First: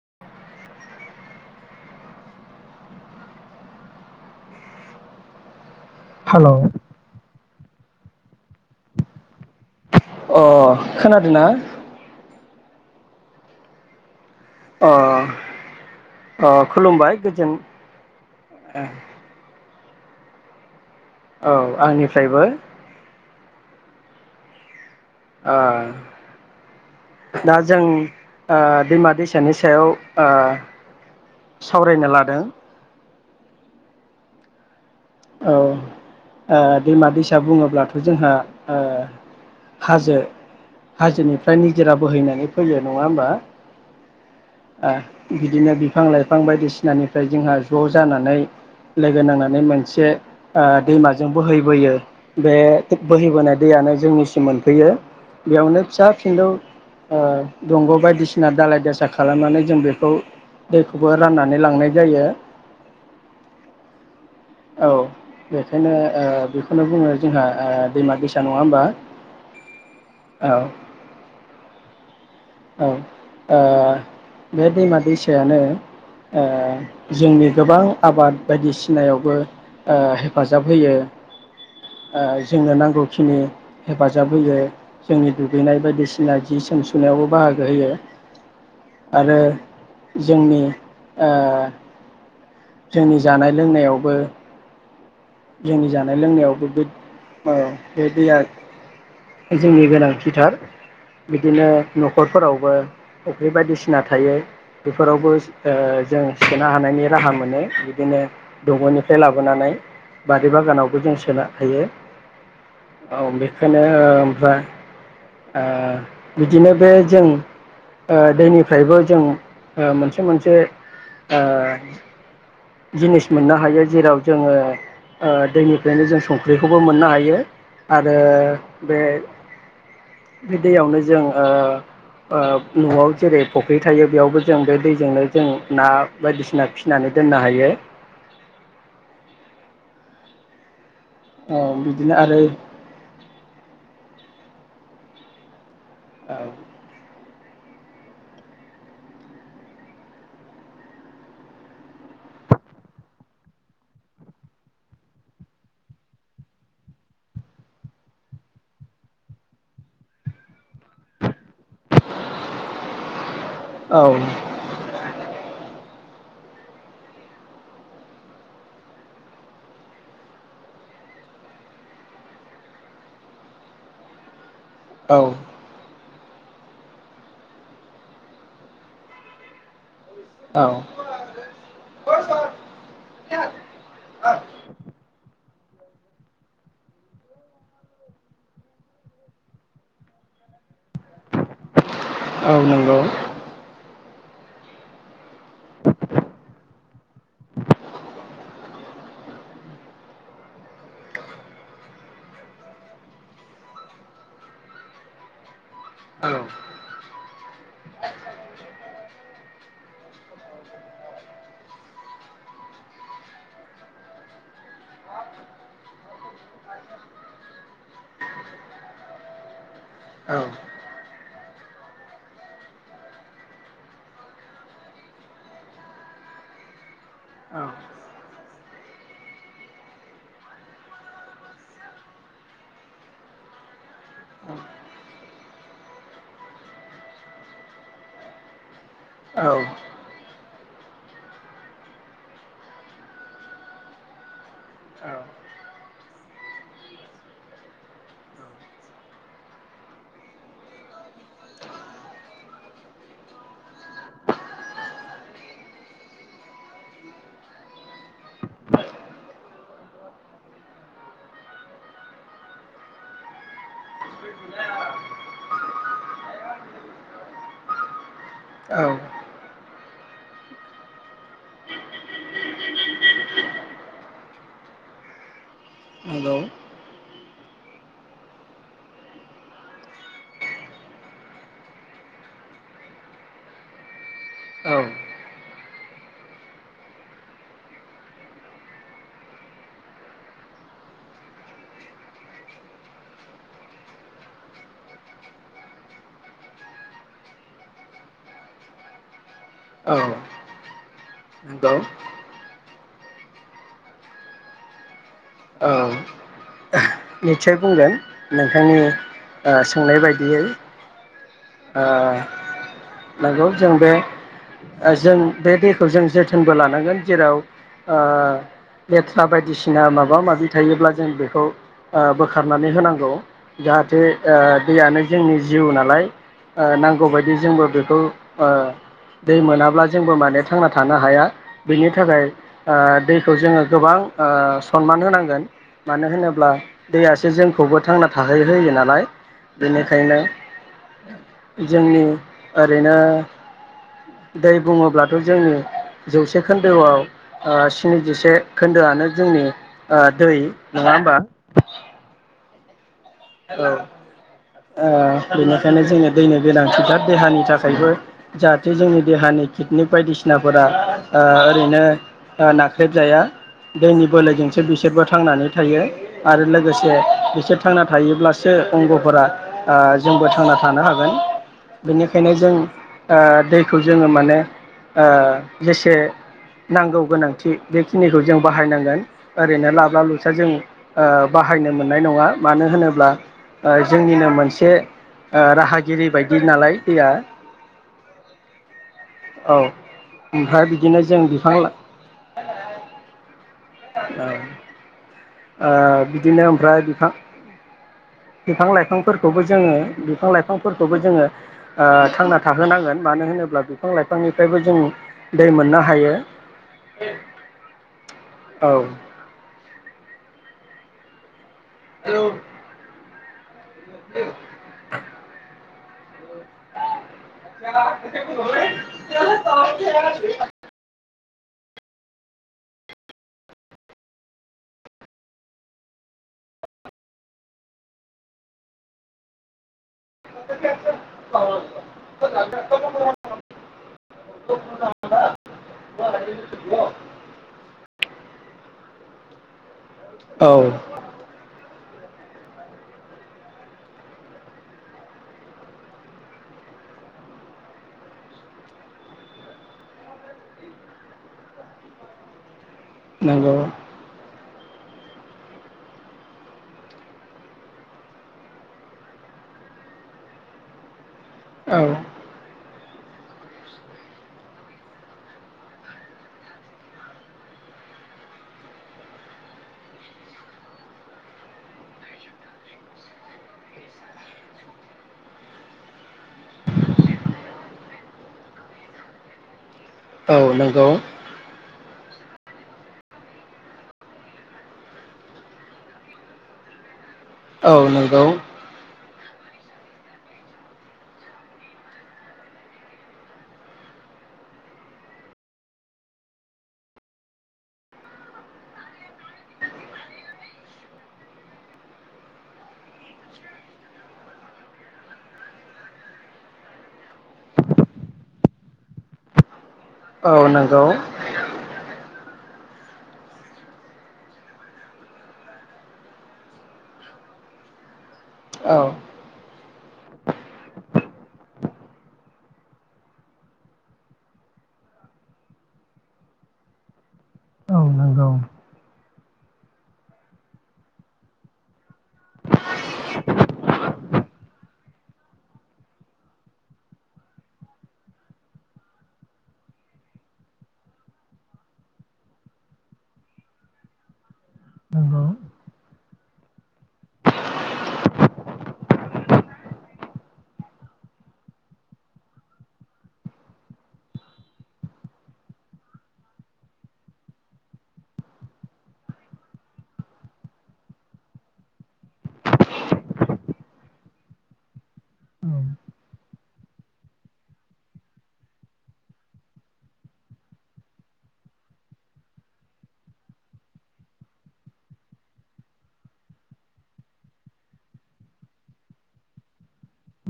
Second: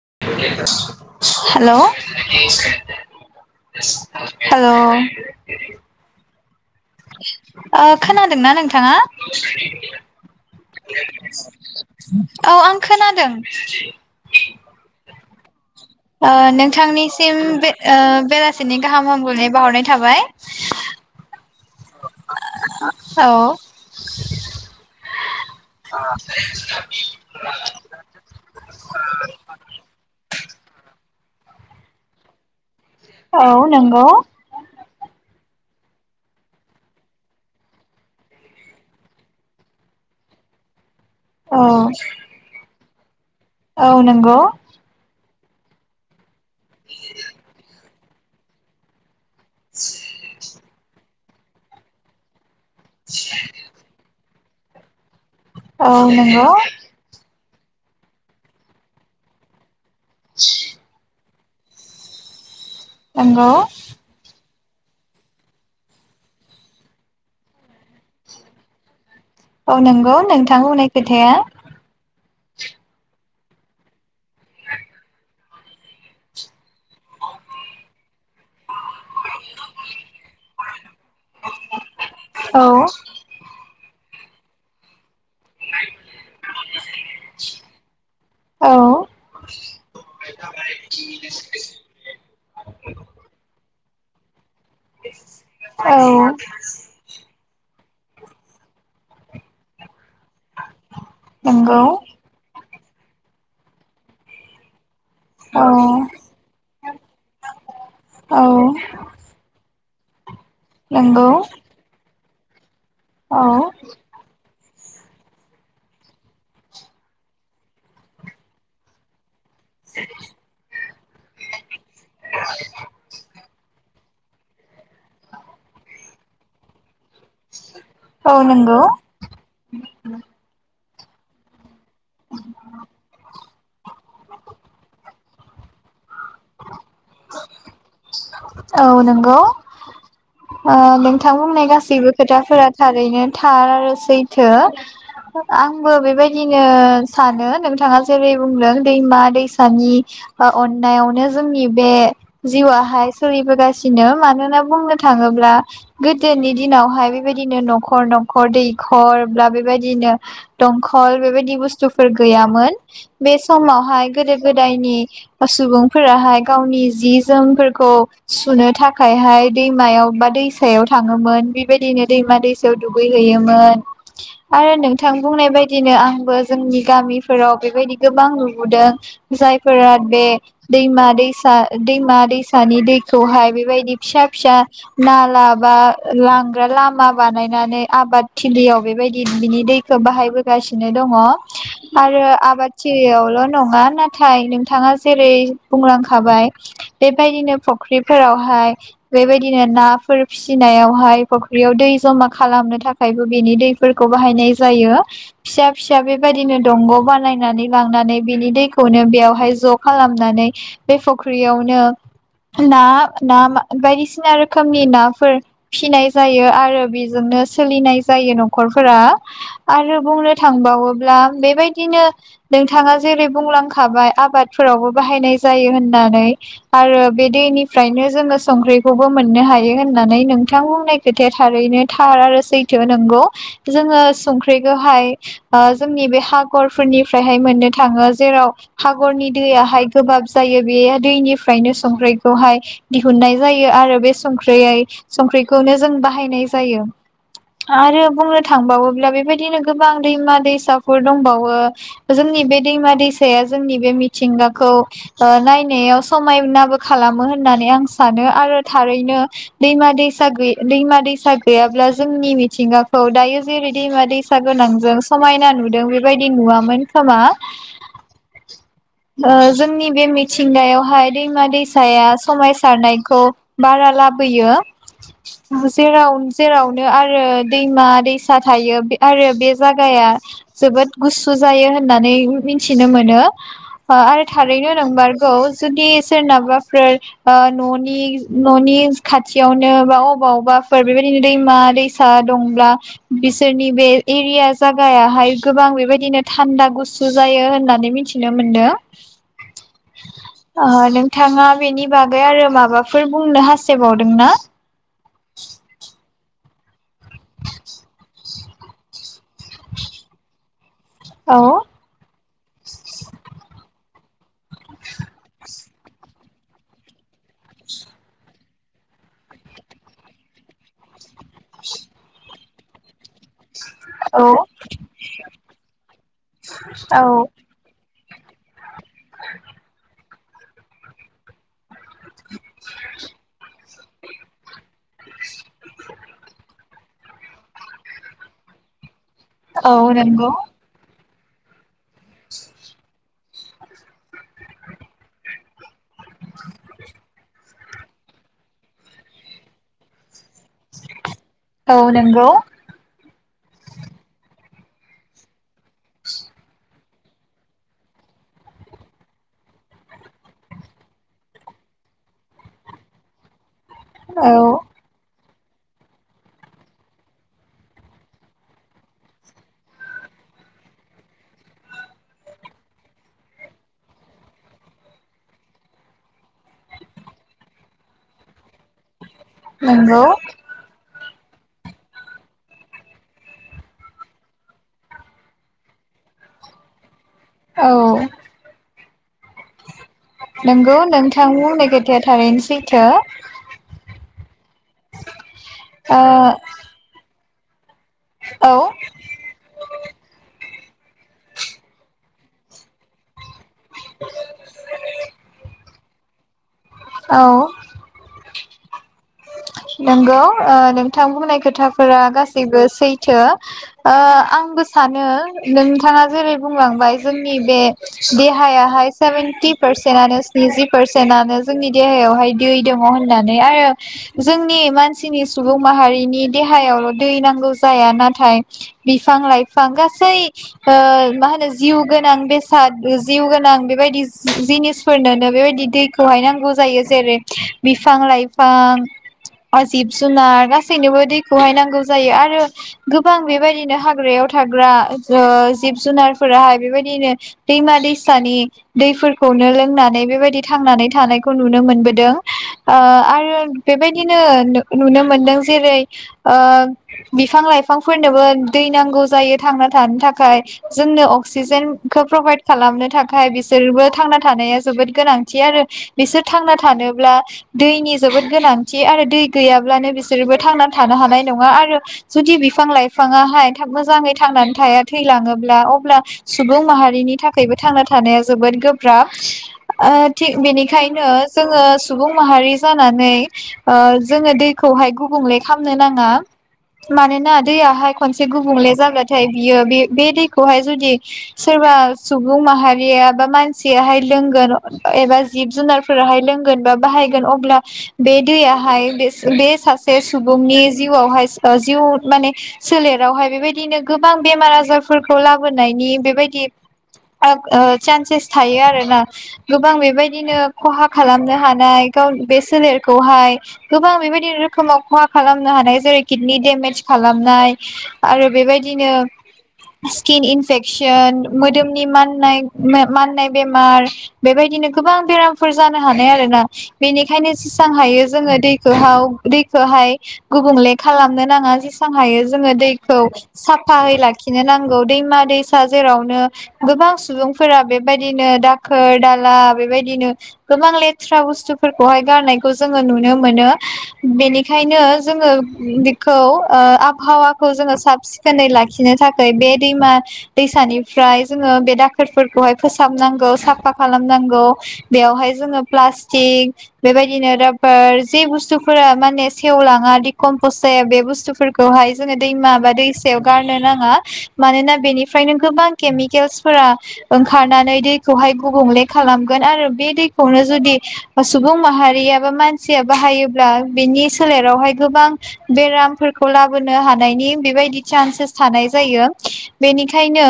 हेल' hello. Hello. ओ खोनादोंना नोंथाङा? अ खोनादोंना औ आं खोनादों? अ ओ अ खुलुमबाय नोंथांनिसिम गोजोन बे ओ बेलासिनि गाहाम हामलायनाय बावहरनाय था थाबाय। औ आंनिफ्रायबो। [inaudible] ओ दा जों ओ दैमा दैसानि सायाव ओ। सावरायनो लादों। औ नोंग'। औ ओ दैमा दैसा बुङोब्लाथ' जोंहा ओ हाजो हाजोनिफ्राय औ निजिरा बोहैनानै फैयो। नङा होमबा? औ नोंग'। ओ बिदिनो बिफां लाइफां बायदिसिनानिफ्राय जोंहा ज' जानानै लोगो नांनानै मोन से ओ दैमाजों बोहैबोयो। बे बोहैबोनाय दैयानो जोंनि मोनफैयो। बेयावनो औ फिसा फिन्दौ नंगौ ओ दंग' बायदिसिना दालाय दासा खालामनानै जों बे खौ दैखौबो राननानै लांनाय जायो। नोंगौ औ बेखायनो बेखौनो बुङो जोंहा ओ दैमा दैसा नङा होमबा। औ नंगौ औ नोंथां बुंनाय खोथाया। औ ओ बे दैमा दैसायानो ओ जोंनि गोबां आबाद बायदिसिनायावबो ओ हेफाजाब होयो। ओ औ जोंनो नांगौखिनि हेफाजाब होयो। जोंनि दुगैनाय बायदिसिना जि जोम सुनायावबो बाहागो होयो औ आरो जोंनि ओ जोंनि जानाय लोंनायाव बो जोंनि औ जानाय लोंनायावबो बे औ बे दैया जोंनि गोनां थिथार बिदिनो नंगौ न'खरफोरावबो फुख्रि बायदिसिना थायो। बेफोरावबो औ ओ जों सोनो हानायनि राहा मोनो बिदिनो औ दंगनिफ्राय लाबोनानै बारि बागानावबो जों नंगौ सोना थायो । औ बेखायनो ओमफ्राय ओ बिदिनो बे जों ओ दैनिफ्रायबो जों ओ मोनसे मोनसे ओ जिनिस मोनना हायो जेराव जोङो ओ दैनिफ्रायनो जों संख्रिखौबो मोननो हाय यो आरो नंगौ बे दैयावनोज जों ओ ओ न'आव जेरै फुख्रि थायो बेयावबो जों बे दैजोंनो जों ना बायदिसिना फि नानै दोननो हाय औ नोंगौ। ओब नोंथां बुंनाय औ गासैबो बिदिनो आरो खोथाफोरा थारैनो थार सै थो आं बो बेबायदिनो सानो नोंथाङा जेरै बुंदों दैमा दैसानि ओ अननायावनो जोंनि बे जिउआहाय सोलिबोगासिनो मानोना बुंनो थाङोब्ला गोदोनि दिनावहाय बेबायदिनो न'खर न'खर दैखर ब्ला बेबायदिनो दंखल बेबायदि बुस्थुफोर गैयामोन बे औ समावहाय गोदो गोदायनि ओ सुबुं फोराहाय। गावनि जि जोमफोरखौ सुनो थाखायहाय दैमायाव बा दैसायाव थाङोमोन बेबायदिनो दैमा दैसायाव दुगैहैयोमोन। आरो नोंथां औ बुंनाय बायदिनो आंबो जोंनि गामिफोराव बेबायदि गोबां नुबोदों जायफोरा बे दैमा दै दैमा औ दैसानि दैखौहाय बेबायदि फिसा फिसा नाल ला बा लांग्रा लामा बानायनानै आबाद थिलियाव बेबायदि बिनि दैखौ बाहायबोगासि नो दङ' आरो औ नंगौ आबादथिलियावल' नङा ना थाय नोंथाङा जेरै बुंलां खाबाय बेबायदिनो फुख्रिफोरावहाय बेबायदिनो नाफोर फिसिनायावहाय फ'ख्रियाव दै जमा खालामनो थाखायबो बेनि दैफोरखौ बाहायनाय जायो फिसा फिसा औ बेबायदिनो दंग' बानायनानै लांनानै बिनि दैखौनो बेयावहाय ज' खालामनानै बे फुख्रियावनो ना ना बायदिसिना रोखोमनि नाफोर फिनाय जायो आरो बेजोंनो सोलिनाय जायो न'खरफोरा आरो औ बुंनो थांबावोब्ला बेबायदिनो नोंथाङा जेरै बुंलांखाबाय आबादफोरावबो बाहायनाय जायो होननानै आरो बे औ औ दैनिफ्रायनो जोङो संख्रिखौबो मोननो हायो होननानै नोंथां बुंनाय खोथाया थारैनो थार आरो सैथो नोंगौ जोङो संख्रिखौहाय जोंनि बे खागरफोरनिफ्रायहाय मोननो थाङो जेराव खागरनि दैयाहाय गोबाब जायो बे दैनिफ्रायनो संख्रिखौहाय दिहुननाय जायो आरो बे संख्रियै संख्रिखौनो जों बाहायनाय जायो आरो बुंनो थांबावोब्ला बेबायदिनो गोबां दैमा दैसाफोर दंबावो जोंनि बे दैमा दैसाया जोंनि बे मिथिंगाखौ ओ नायनायाव समायनाबो खालामो होननानै आं सानो आरो थारैनो दैमा दैसा गै दैमा दैसा गैयाब्ला जोंनि मिथिंगाखौ दायो जेरै दैमा दैसा गोनांजों समायना नुदों बेबायदि नुवामोन खोमा। औ। ओ जोंनि बे मिथिंगायावहाय दैमा दैसाया समायसारनायखौ बारा लाबोयो जेराव नंगौ जेरावनो आरो दैमा दैसा थायो बे आरो बे जागाया जोबोद गुसु जायो होननानै मिथिनो मोनो आरो थारैनो औ नोंमारगौ जुदि सोरनाबाफोर ओ न'नि न'नि खाथियावनो बा अबावबाफोर बेबायदिनो दैमा दैसा दंब्ला बिसोरनि बे एरिया जागायाहाय गोबां बेबायदिनो थान्दा गुसु जायो होननानै मिथिनो मोनदों। औ ओ नोंथाङा नंगौ बेनि बागै आरो माबा फोर बुंनो हास्थायबावदोंना? निटसय बुंगोन। नोंथांनि ओ सोंनाय बायदियै। औ ओ नोंगौ जों बे जों बे दैखौ जों जोथोनबो लानांगोन जेराव लेथ्रा ओ बायदिसिना माबा माबि थायोब्ला जों बेखौ ओ बोखारनानै होनांगौ। जाहाथे औ ओ दैयानो जोंनि जिउ नालाय। ओ औ नांगौ बायदि जोंबो बे खौ ओ दै मोनाब्ला जोंबो माने थांना थानो हाया। बिनि थाखाय ओ दैखौ जोङो गोबां ओ सनमान होनांगोन। मानो होनोब्ला दैयासो जोंखौबो थांना थाहोनाय जायो नालाय औ बेनिखायनो नंगौ जोंनि ओरैनो दै बुङोब्लाथ' जोंनि जौसे खोन्दोआव ओ स्निजिसे खोन्दोआनो जोंनि दै नङा होमबा? औ नंगौ ओ बेनिखायनो जोङो दैनो गोनांथिथार देहानि थाखायबो जाहाथे जोंनि देहानि किडनिक बायदिसिनाफोरा ओरैनो नाख्रेबजाया। दैनि औ बोलोजोंसो बिसोरबो थांनानै थायो आरो लोगोसे बिसोर थांना थायोब्लासो अंगफोरा ओ जोंबो थांना थानो हागोन बेनिखायनो जों ओ दैखौ जोङो माने ओ जेसे नांगौ गोनांथि बेखिनिखौ जों बाहायनांगोन। ओरैनो लाबब्ला नंगौ लुसा जों ओ बाहायनो मोननाय नङा। मानो होनोब्ला ओ जोंनिनो मोनसे राहागिरि बायदि नालाय दैया औ औ ओमफ्राय नंगौ बिदिनो जों नोंथां बिफां ला खोथाया थारैनो सैथो। [unintelligible] ओ बिदिनो ओमफ्राय बिफां ओ बिफां लाइफांफोरखौबो जोङो बिफां लाइफां फोरखौबो जोङो ओ थांना थाहोनांगोन मानो होनोब्ला बिफां लाइफांनिफ्रायबो जों दै मोननो हा हायो औ औ नंगौ ओ नोंथां बुंनायखो थाफोरा गासैबो सैथो आंबो सानो नों थाङा जेरै बुंलांबाय जोंनि बे देहायाहाय सेभेेनटि पारसेन्टानो स्निजि पारसेन्टानो जोंनि देहायावहाय दै दङ होननानै आरो जोंनि मानसिनि सुबुं माहारिनि देहायावल' दै नांगौ जाया नाथाय बिफां लाइफां फां गासै ओ मा होनो जिउ गोनां बेसाद जिउ गोनां बेबायदि जिनिसफोरनोनो बेबायदि दैखौहाय नांगौ जायो। जेरै बिफां लाइफां आ जिब जुनार औ गासैनोबो दैखौहाय नांगौ। जायो आरो गोबां बेबायदिनो हाग्रायाव थाग्रा ओ जिब जुनारफोराहाय बेबायदिनो दैमा दैसानि दैफोरखौनो लोंनानै बेबायदि थांनानै थानायखौ नुनो मोनबोदों। आ आरो नंगौ बेबायदिनो नो नुनो मोनदों जेरै ओ बिफां लाइफांफोरनोबो दै नांगौ जायो थांना थानो थाखाय जोंनो अक औ क्सिजेनखौ प्रभाइद खालामनो थाखाय बिसोरबो थांना थानाया जोबोद गोनांथि आरो बिसोर थांना थानोब्ला दैनि जोबोद गोनांथि आरो दै गैयाब्लानो बिसोरबो थांनानै थानो हानाय नङा । आरो जुदि बिफां लाइफाङाहाय थाब मोजाङै थांनानै थाया थैलाङोब्ला अब्ला सुबुं माहारिनि थाखायबो थांना थानाया जोबोद गोब्राब । ओ थिग औ नंगौ बेनिखायनो जोङो - सुबुं माहारि जानानै ओ जोङो दैखौहाय गुबुंले खालामनो नाङा मानोना ना औ दैयाहाय नंगौ खनसे गुबुंले जागोन । नाथाय बियो बे बे दैखौहाय जुदि सोरबा सुबुं माहारिया बा मानसियाहाय लोंगोन । एबा जिब जुनारफोराहाय लोंगोन बा बाहायगोन अब्ला बे दैयाहाय बे बे सासे सुबुंनि जिउआवहाय जिउ माने सोलेरावहाय बेबायदिनो गोबां बेमार आजारफोरखौ लाबोनायनि बेबायदि ओ सान्सेस थायो आरोना । गोबां बेबायदिनो औ नंगौ खहा खालामनो हानाय गाव बे सोलेर खौहाय गोबां बेबायदि रोखोमाव खहा खालामनो हानाय जेरै किडनि दडेमेज खालामनाय आरो औ बेबायदिनो स्किन इनफेकसन, मोदोमनि माननाय, माननाय बेमार बेबायदिनो गोबां बेरामफोर जानो हानाय आरोना । बेनिखायनो जेसेबां औ हायो नंगौ जोङो दैखौ हाव दैखौहाय गुबुंले खालामनो नाङा । जेसेबां हायो जोङो दैखौ साफायै लाखिनो नांगौ । दैमा दैसा जेरावनो गोबां सुबुंफोरा बेबायदिनो दाखोर दाला बेबायदिनो गोबां लेथ्रा बुस्थुफोरखौहाय गारनाय जोङो नुनो मोनो । बेनिखायनो जोङो बेखौ ओ आबहावाखौ जोङो साब सिखोनै लाखिनो थाखाय बे दैमा दैसानिफ्राय जोङो बे दाखोरफोरखौहाय फोसाबनांगौ साफा खालामनांगौ । बेयावहाय जोङो प्लास्टिक बेबाय बिनो राफोर बुस्थुफोरा माने सेवलाङा दिकमपस् जाया बे बुस्थुफोरखौहाय जोङो दैमा बा दैसायाव गारनो नाङा । मानोना बेनिफ्रायनो गोबां केमिकेलस फोर ओंखारनानै दैखौहाय गुबुंले खालामगोन आरो बे दैखौनो जुदि सुबुं माहारि गैयाबा मानसि बायो बिनि सोलेरावहाय गोबां बेरामफोरखौ लाबोनो हानायनि बेबायदि चान्सेस थानाय जायो । बेनिखायनो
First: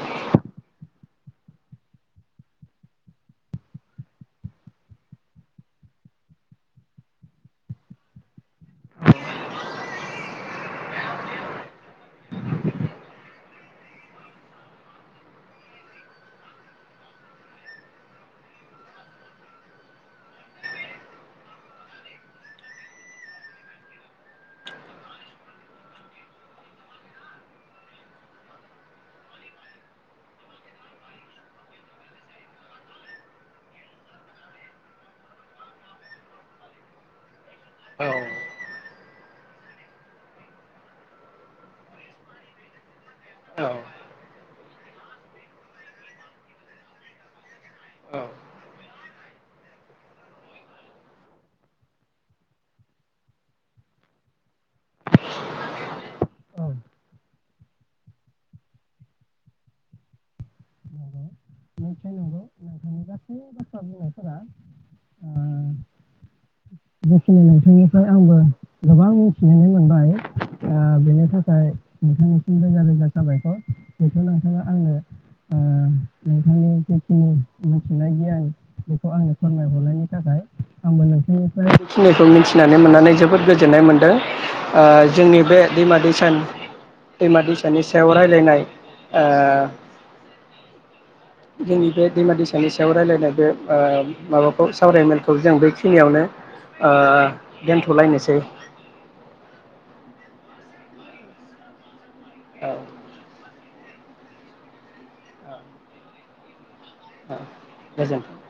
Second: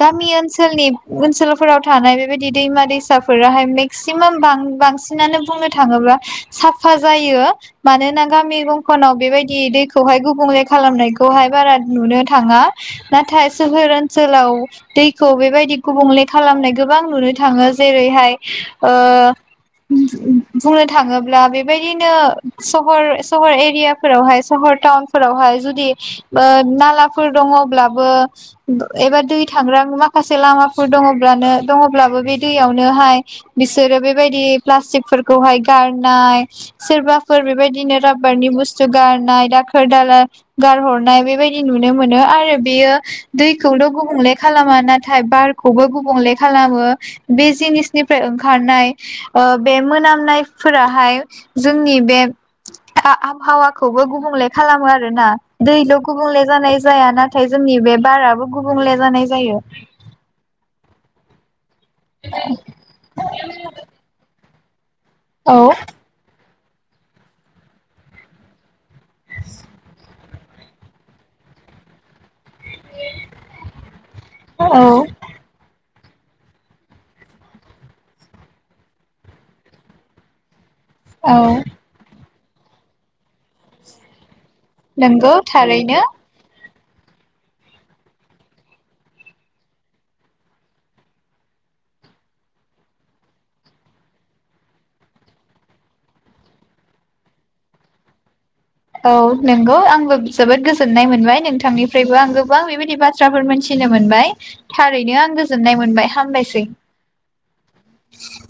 गामि ओनसोलनि ओनसोलफोराव थानाय बेबायदि दैमा दैसाफोराय मेक्सिमाम बांसिन ओ बांसिनानो बुंनो थाङोब्ला साफा जायो । मानोना गामि दंखनाव बेबायदि दैखौहाय गुबुंले खालामनायखौहाय बारा नुनो थाङा ।नाथाय सोहोर ओनसोलाव दैखौ बेबायदि गुबुंले खालामनाय गोबां नुनो थाङो ।जेरैहाय ओ बुंनो थाङोब्ला बेबायदिनो सहर सहर एरियाफोरावहाय सहर टाउनफोरावहाय जुदि ओ नालाफोर दङब्लाबो एबा दै थांग्रा माखासे लामाफोर दङब्लानो दङब्लाबो बे दैयावनोहाय बिसोरो बेबायदि प्लास्टिकफोरखौहाय गारनाय सोरबा बेफोर बेबायदिनो औ राबारनि बुस्थु गारनाय दाखोर दाला गारहरनाय बेबायदि नुनो मोनो। आरो बेयो दैखौल' गुबुंले खालाम नाथाय बारखौबो गुबुंले खालामो । बे जिनिसनिफ्राय ओंखारनाय ओ बे मोनामनायफोराहाय जोंनि बे आबहावाखौबो गुबुंले खालामो आरोना । दैल' गुबुंले औ जानाय जाया नाथाय जोंनि बे बाराबो गुबुंले जानाय जायो । निस्सय नंगौ नोंथांनि गासै बाथ्रा बुंनायफोरा [inaudible] औ । बेखिनि नोंथांनिफ्राय आंबो गोबां मिथिनानै मोनबाय । आह बेनि थाखाय नोंथांनि रोजा रोजा जाबायथ' बेखौ नोंथाङा औ आंनो नोंथांनि जिखिनि मोनथिनाय गियान बेखौ आङो फोरमाय हरनायनि थाखाय । औ । खिनिखौ मिथिनानै मोननानै जोबोद गोजोननाय मोन्दों । ओ नंगौ जोंनि बे दैमा थारैनो दैसा दैमा दैसानि सायाव रायलायनाय ओ जोंनि बे दैमा-दैसानि सायाव रायलायनायदो ओ माबाखौ सावरायमेलखौ जों बेखिनियावनो ओ दोनथ'लायनोसै । औ नंगौ आंबो जोबोद गोजोननाय मोनबाय नोंथांनि ओफ्रायबो आं गोबां औ बेबायदि बाथ्राफोर मोनथि थिनो मोनबाय थारैनो आं गोजोननाय मोनबाय हामबायसै । आ गोजोन्थों ।